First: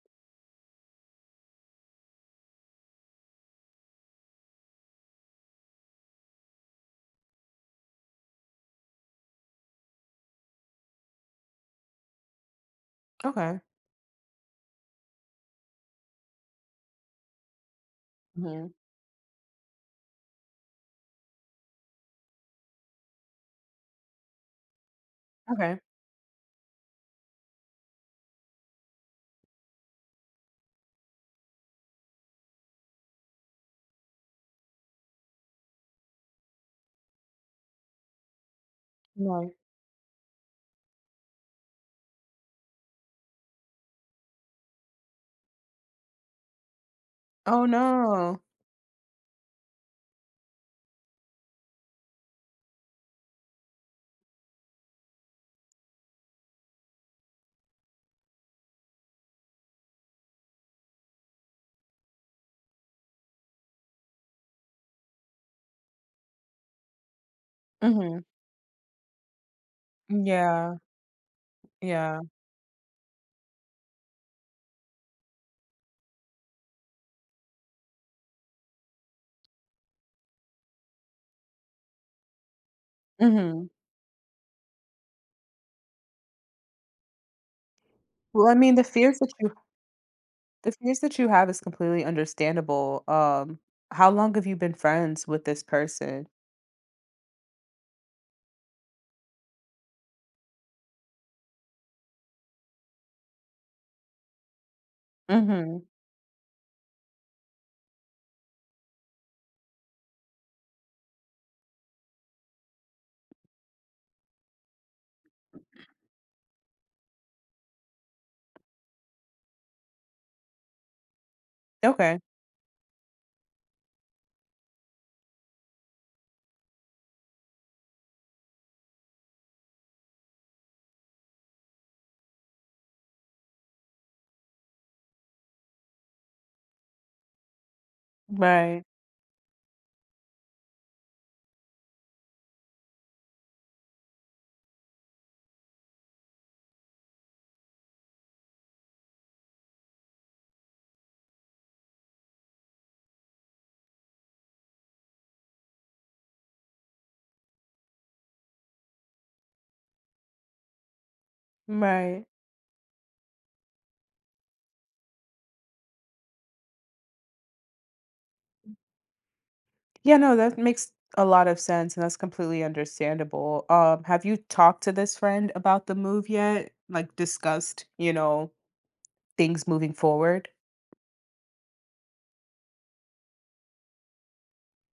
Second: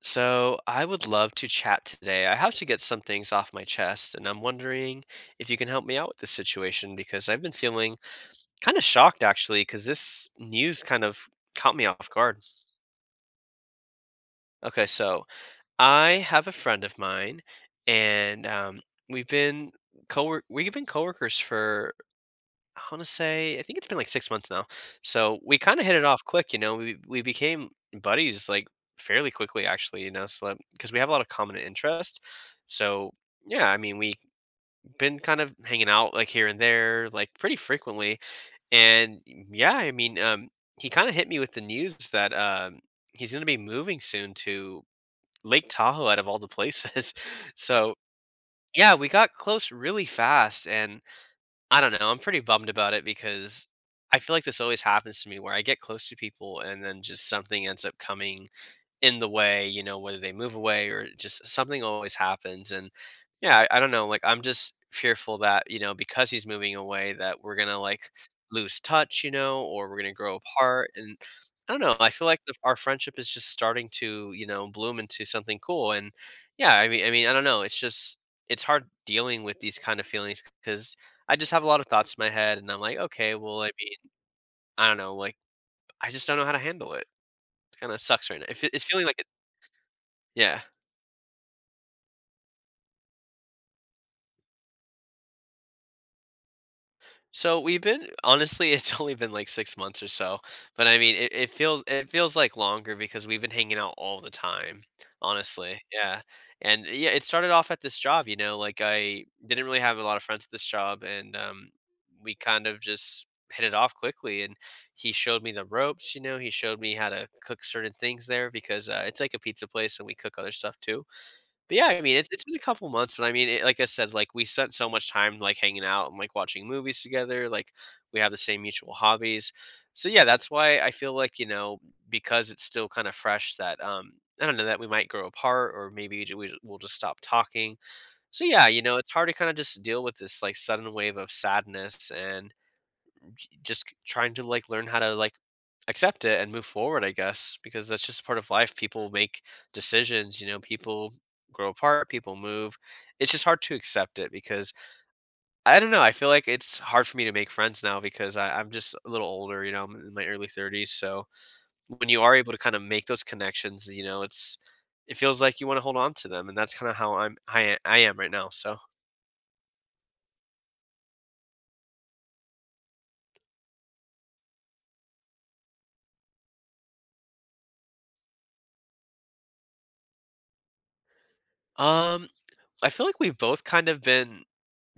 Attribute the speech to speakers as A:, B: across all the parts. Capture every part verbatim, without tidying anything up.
A: So, I would love to chat today. I have to get some things off my chest, and I'm wondering if you can help me out with this situation because I've been feeling kind of shocked actually, because this news kind of caught me off guard.
B: Okay.
A: Okay, so I have a friend of mine, and
B: Hmm.
A: um, we've been co we've been coworkers for I want to say, I think it's been like six months now. So we
B: Okay.
A: kind of hit it off quick, you know. We we became buddies like fairly quickly, actually, you know, so because we have a lot of common interest. So yeah, I mean, we've been kind of hanging out like here and there, like pretty frequently. And
B: Right.
A: yeah, I mean, um, he kind of hit me with the news that um, he's going to be moving soon to Lake Tahoe, out of all the places.
B: Oh
A: So
B: no.
A: yeah, we got close really fast, and I don't know, I'm pretty bummed about it because I feel like this always happens to me where I get close to people and then just something ends up coming in the way, you know, whether they move away or just something always happens. And yeah, I, I don't know. Like, I'm just fearful that, you know, because he's moving away, that we're going to like
B: Hmm.
A: lose touch, you know, or we're going to grow
B: Yeah.
A: apart. And I don't know. I
B: Yeah.
A: feel like the, our friendship is just starting to, you know, bloom into something cool. And yeah, I mean, I mean, I don't know. It's just, it's hard dealing with these kind of feelings because I just have a lot of thoughts in my head and I'm like, okay, well, I
B: Hmm.
A: mean, I don't know. Like, I just don't know how to handle it. It kind of sucks right
B: Well,
A: now.
B: I
A: It, fe-
B: mean, the
A: it's feeling
B: fears
A: like it.
B: that you
A: Yeah.
B: the fears that you have is completely understandable. Um, how long have you been friends with this person?
A: So we've been honestly, it's only been like six months or so, but I mean, it, it feels it feels like longer because we've been hanging out all the time. Honestly,
B: Hmm.
A: yeah, and eh, yeah, it started off at this job. You know, like I didn't really have a lot of friends at this job, and um, we kind of just hit it off quickly. And he showed me the ropes. You know, he showed me how to cook certain things there because uh, it's like a pizza place, and we cook other stuff too. But yeah, I mean,
B: Okay.
A: it's it's been a couple months, but I mean, it, like I said, like we spent so much time like hanging out and like watching movies together. Like we have the same mutual hobbies, so yeah, that's why I feel like you know because it's still kind of fresh that um I don't know that we might grow apart or maybe ju- we, we'll just stop talking. So yeah, you
B: Right.
A: know, it's hard to kind of just deal with this like sudden wave of sadness and j- just trying to like learn how to like accept it and move forward, I guess, because that's just part of life. People make decisions, you know, people grow apart, people move. It's just hard to accept it because I don't know. I feel like it's hard for me to make friends now because I, I'm just a little older, you know, I'm in my early thirties. So when you
B: Right.
A: are able to kind of make those connections, you know, it's it feels like you want to hold on to them. And that's kind of how I'm I, I am right now. So
B: Yeah, no, that makes a lot of sense and that's completely understandable. Um, have you talked to this friend about the move yet? Like discussed, you know, things moving forward?
A: um I feel like we've both kind of been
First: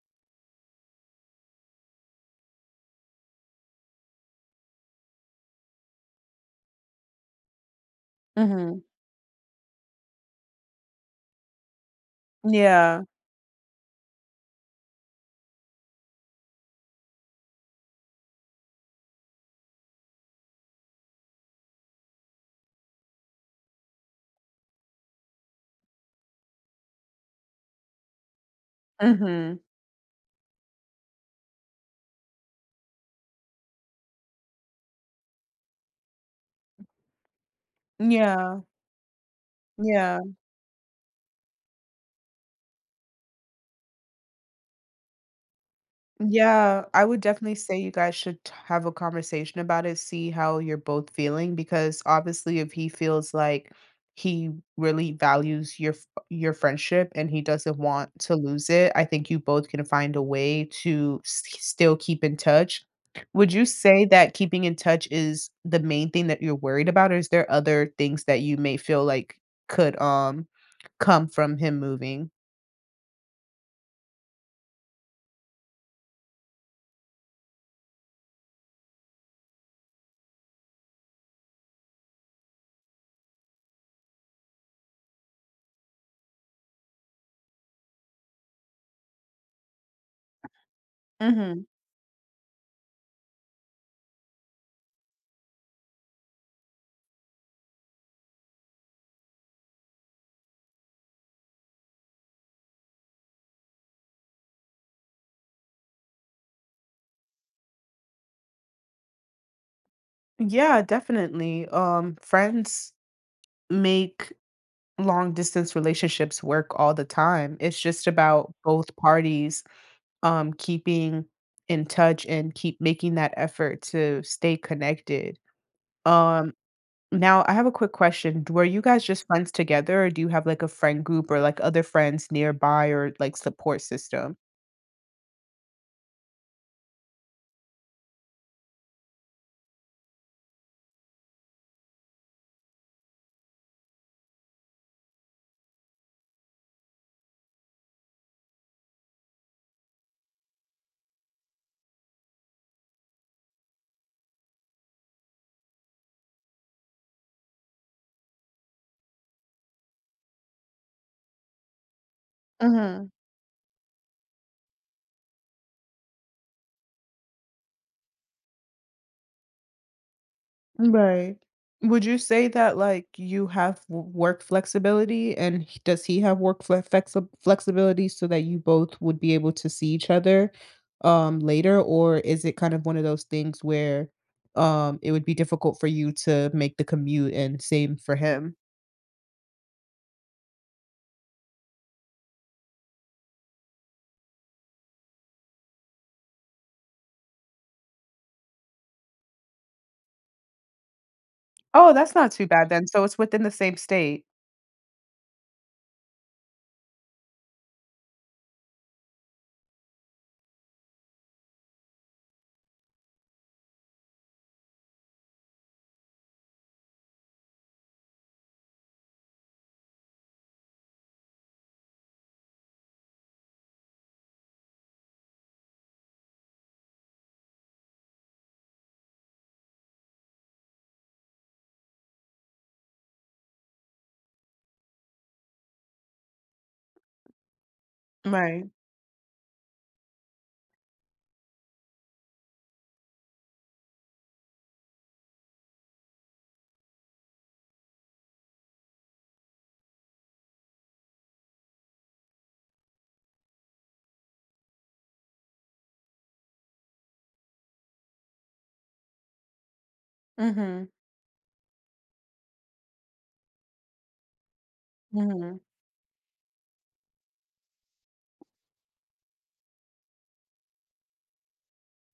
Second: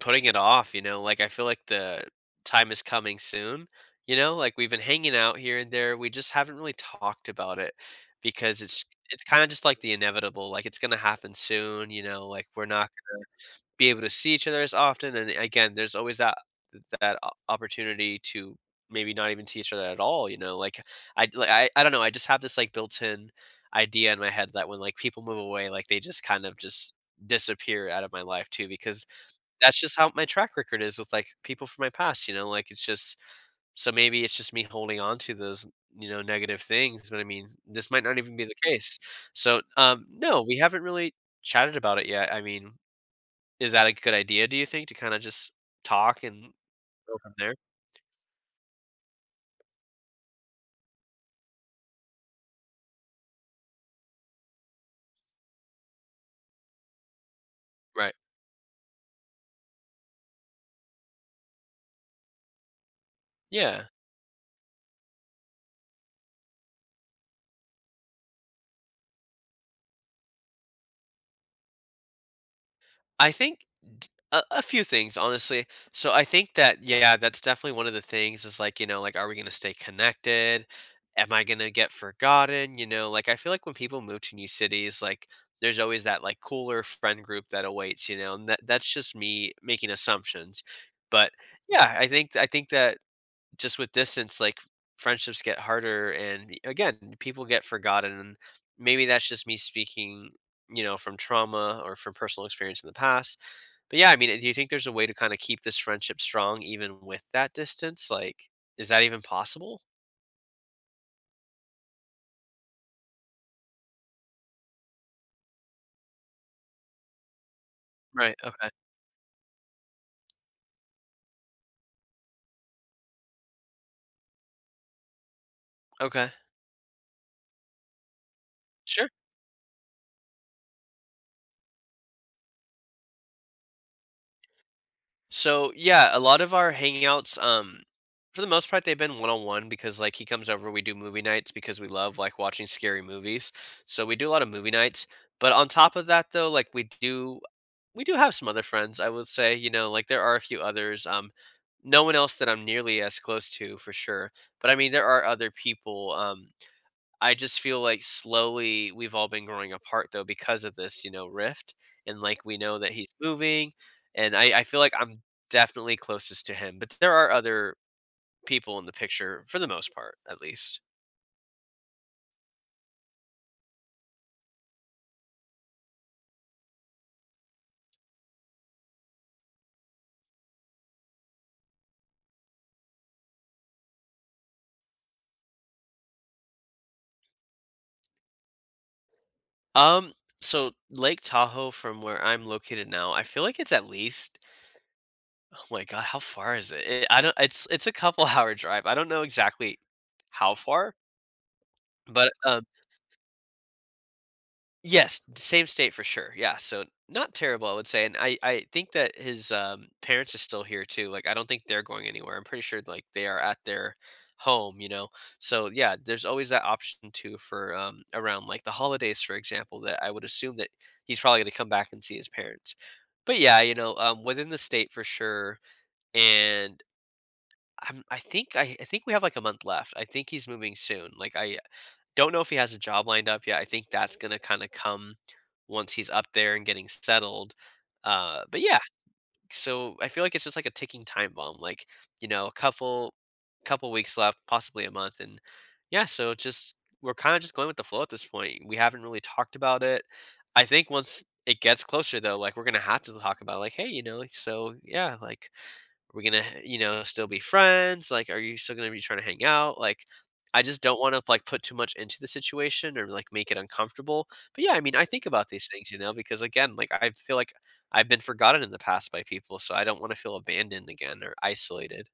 A: putting it off, you know? Like I feel like the time is coming soon, you know? Like we've been hanging out here and there, we just haven't really talked about it because
B: Hmm.
A: it's it's kind of just like the inevitable, like it's going to happen soon, you know? Like we're not
B: Yeah.
A: gonna be able to see each other as often and again, there's always that that o- opportunity to maybe not even see each other at all, you know? Like I like, I, I don't know, I just have this like built-in idea in my head that when like people move away, like they just kind of just disappear out of my life too because
B: Hmm.
A: that's just how my track record is with, like, people from my past, you know, like, it's just so maybe it's just me holding on to those, you know, negative things, but I mean, this might not even be the
B: Yeah.
A: case. So, um,
B: Yeah,
A: no, we haven't really chatted about it yet. I mean, is that a good idea, do you think, to kinda just talk and
B: yeah, I
A: go
B: would
A: from
B: definitely
A: there?
B: say you guys should t have a conversation about it, see how you're both feeling, because obviously if he feels like he really values your f your friendship and he doesn't want
A: Right.
B: to lose it, I think you both can find a way to s still keep in touch. Would you
A: Yeah.
B: say that keeping in touch is the main thing that you're worried about, or is there other things that you may feel like could, um, come from him moving?
A: I think d- a, a few things, honestly. So I think that yeah, that's definitely one of the things is like, you know, like are we going to stay connected? Am I going to get forgotten? You know, like I feel like when people move to new cities, like there's always that like cooler friend group that awaits, you know, and that that's just me making assumptions. But
B: Mhm.
A: yeah, I think I think that just with distance, like friendships get harder, and y- again, people get forgotten. And maybe that's just me speaking, you know, from trauma or from personal experience in the past. But yeah, I mean, do you think there's a way to kind of keep this friendship strong even with that distance? Like, is that even possible?
B: Yeah, definitely. Um, friends make long distance relationships work all the time. It's just
A: Right.
B: about
A: Okay.
B: both parties um keeping in touch and keep making that effort to stay connected.
A: Okay.
B: Um, now I have a quick question. Were you guys
A: Sure.
B: just friends together or do you have like a friend group or like other friends nearby or like support system?
A: So yeah, a lot of our hangouts, um, for the most part, they've been one on one because like he comes over, we do movie nights because we love like watching scary movies. So we do a lot of movie nights. But on top of that, though, like we do, we do have some other friends. I would say, you know, like there are a few others. Um, no one else that I'm nearly as close to for sure. But I mean, there are other people. Um, I just feel like slowly we've all been growing apart though because of this, you know, rift. And like we know that
B: Hmm.
A: he's moving. And I, I feel like I'm definitely closest to him. But there are other people in the picture for the most part, at least.
B: Right. Would you say that like you have w- work flexibility and h- does he have work fle- flexi- flexibility so that you both would be able to see each other um later, or is it kind of one of those things where um it would be difficult for you to make the commute and same for him?
A: Um, so Lake Tahoe from where I'm located now, I feel like it's at least oh my god, how far is it? It I don't it's it's a couple hour drive. I don't know exactly how far,
B: Oh, that's not
A: but
B: too bad then. So it's within the same state.
A: Yes, same state for sure. Yeah, so not terrible, I would say, and I I think that his um, parents are still here too. Like, I don't think they're going anywhere. I'm pretty sure like they are at their home, you know. So yeah, there's always that option too for um, around like the holidays, for example. That I would assume that he's probably going to come back and see his parents. But yeah, you know, um, within the state for sure, and. I'm, I think I, I think we have like a month left. I think he's moving soon. Like I, don't know if he has a job lined up yet. I think that's gonna kinda come once he's up there and getting settled. Uh, but
B: Right.
A: yeah, so I feel like it's just like a ticking time bomb, like, you know, a couple couple weeks left, possibly a month, and yeah, so just we're kinda just going with the flow at this point. We haven't really talked about it. I think once it gets closer though, like, we're gonna have to talk about, like, "Hey, you know, like, so yeah, like, are we gonna, you know, still be friends? Like, are you still gonna be trying to hang out? Like, I just
B: Mhm.
A: don't want to like put too much into the situation or like make it uncomfortable. But yeah, I mean, I think about
B: Mhm.
A: these things, you know, because again, like I feel like I've been forgotten in the past by people, so I don't want to feel abandoned again or isolated.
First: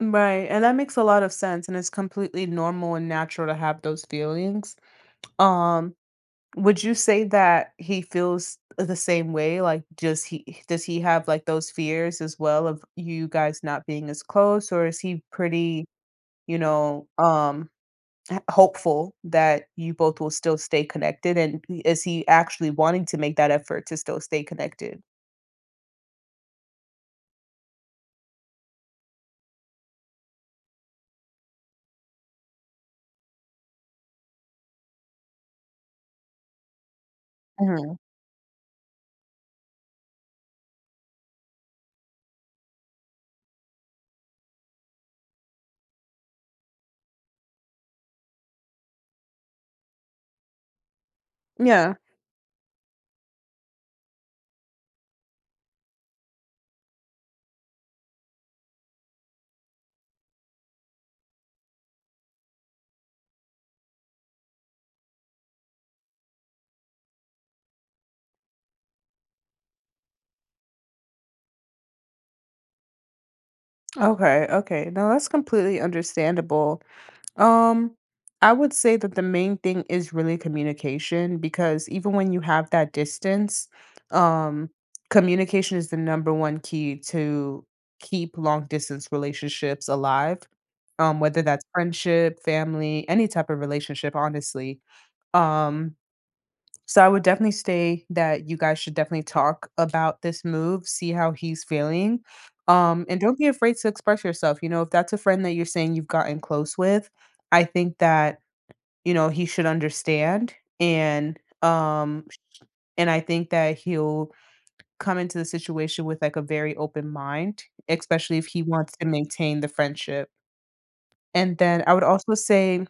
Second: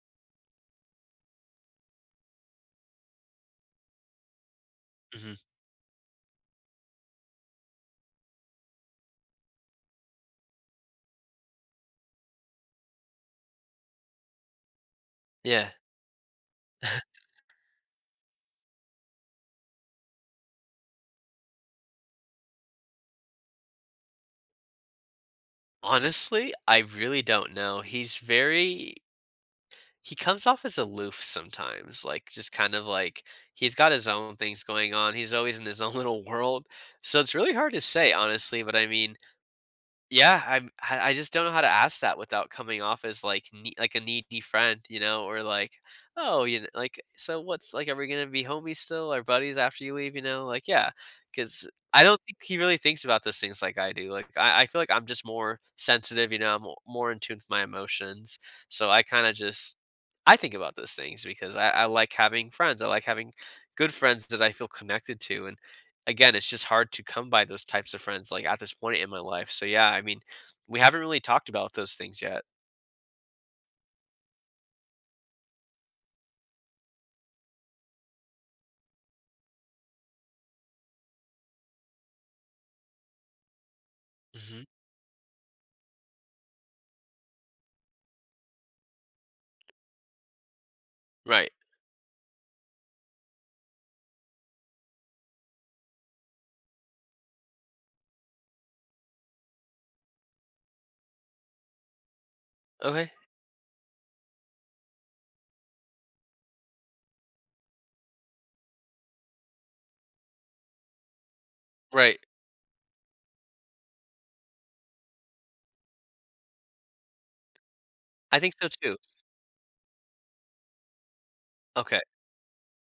B: Right. And that makes a lot of sense and it's completely normal and natural to have those feelings.
A: Hmm.
B: Um. Would you say that he feels the same way? Like, does he does he have like those fears as well of you guys not being as close, or is he
A: Yeah.
B: pretty, you know, um, h- hopeful that you both will still stay connected? And is he actually wanting to make that effort to still stay connected?
A: Honestly, I really don't know. He's very he comes off as aloof sometimes, like just kind of like he's got his own things going on. He's always in his own little world. So it's really hard to
B: Mhm.
A: say, honestly. But I mean, yeah, I'm I I just don't know how to ask that without coming off as, like, nee like, a needy friend, you know, or like, "Oh, you kn like, so what's like, are we gonna be homies still or buddies after you leave?" You know, like, yeah, because
B: Yeah.
A: I don't think he really thinks about those things like I do, like, I I feel like I'm just more sensitive, you know, I'm more in tune with my emotions, so I kinda just I think about those things because I I like having friends, I like having good friends that I feel connected to and again, it's just hard to come by those types of friends like at this point in my life. So yeah, I mean, we haven't really talked about those things yet.
B: Okay. Okay. No, that's completely understandable. Um, I would say that the main thing is really communication because even when you have that distance,
A: Hmm.
B: um, communication is the number one key to keep long distance relationships alive. Um, whether
A: Right.
B: that's friendship, family, any type of relationship, honestly. Um, so I would definitely say that you guys should definitely talk about this move, see how he's feeling. Um,
A: Okay.
B: and don't be afraid to express yourself. You know, if that's a friend that you're saying you've gotten close with, I think that, you know, he should understand and
A: Right.
B: um and I think that he'll come into the situation with like a very open mind, especially
A: I
B: if
A: think
B: he
A: so
B: wants
A: too.
B: to maintain the friendship. And then I
A: Okay.
B: would also say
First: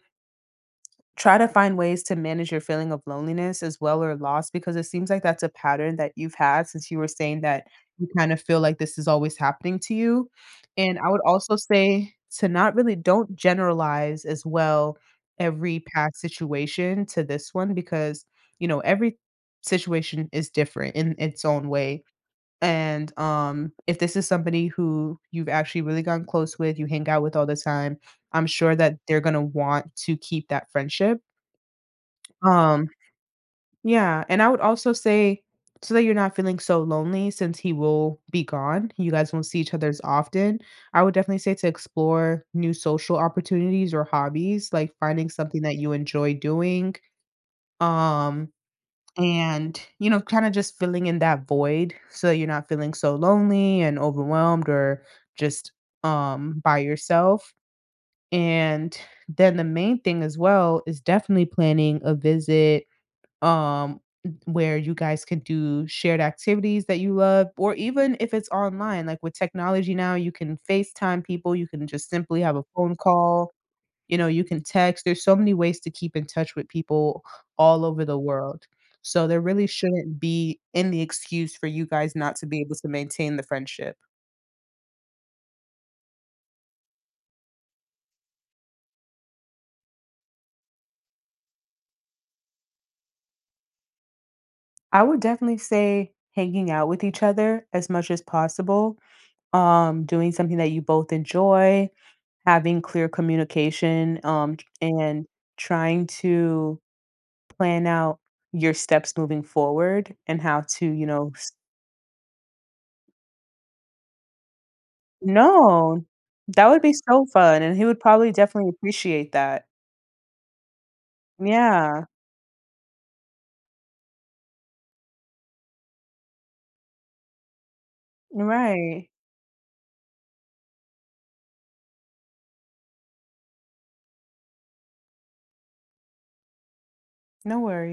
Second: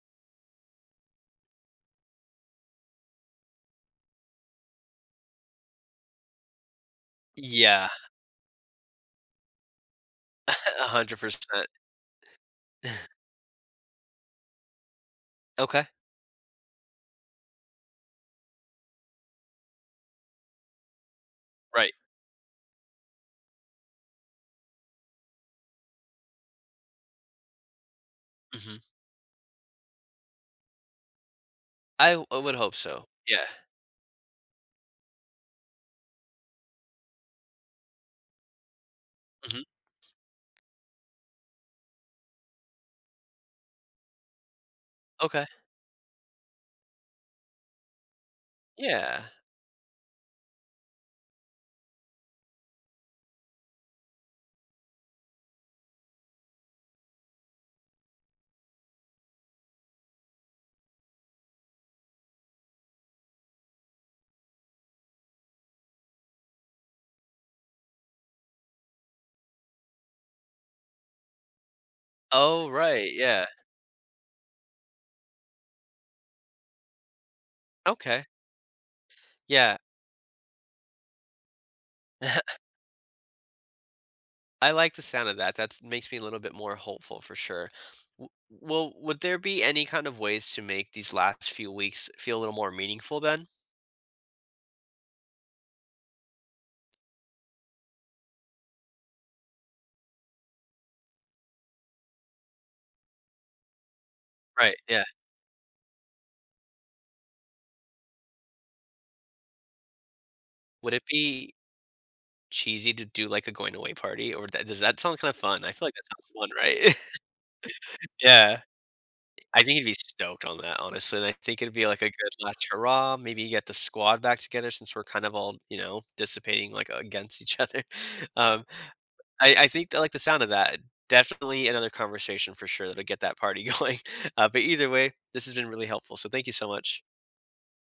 B: try to find ways to manage your feeling of loneliness as well, or loss, because it seems like that's a pattern that you've had, since you were saying that
A: Yeah.
B: you kind of feel like this is always happening to you.
A: A
B: And I would
A: hundred
B: also
A: percent.
B: say to not really don't generalize as well every
A: Okay.
B: past situation to this one because, you know, every situation is different in its own
A: Right.
B: way. And um, if this is somebody who you've actually really gotten close with, you hang out with all the time, I'm sure
A: Hmm.
B: that they're going to want to keep that friendship,
A: I, w- I would hope
B: um,
A: so. Yeah.
B: yeah. And I would also say, so that you're not feeling so lonely since he will be gone, you guys won't see
A: Hmm.
B: each other as often. I would definitely say to explore new social opportunities or hobbies, like finding
A: Okay.
B: something that you enjoy doing. Um,
A: Yeah.
B: and you know, kind of just filling in that void so that you're not feeling so lonely and overwhelmed or just um by yourself. And then the main thing as well is definitely planning a visit, um, where you guys could do shared activities that you love, or even if it's online, like with technology now, you can FaceTime people, you can just simply have a
A: Oh
B: phone
A: right. Yeah.
B: call, you know, you can text. There's so many ways to keep in touch with people all over the
A: Okay.
B: world. So there really
A: Yeah.
B: shouldn't be any excuse for you guys not to be able to maintain the friendship.
A: I like the sound of that. That makes me a little bit more hopeful for sure. W- Well, would there be any kind of ways to make these last few weeks feel a little more meaningful then?
B: I would definitely say hanging out with each other as much as possible, um, doing something that you both enjoy, having clear communication, um, t
A: Right, yeah.
B: and trying to plan out your steps moving forward and how to,
A: Would
B: you
A: it
B: know s
A: be cheesy to do, like, a going away party, or that does that sound kinda fun? I feel like
B: No,
A: that sounds fun,
B: that would be
A: right?
B: so fun, and he would probably
A: Yeah.
B: definitely appreciate
A: I
B: that.
A: think he'd be stoked on that, honestly, and I think it'd be, like,
B: Yeah,
A: a good last hurrah, maybe you get the squad back together since we're kind of all, you know, dissipating, like, against each other. Um,
B: right.
A: I I think I like the sound of that. Definitely another conversation for sure that'll get that party going. Uh, but either way, this has been really helpful, so thank you so much.
B: No worries.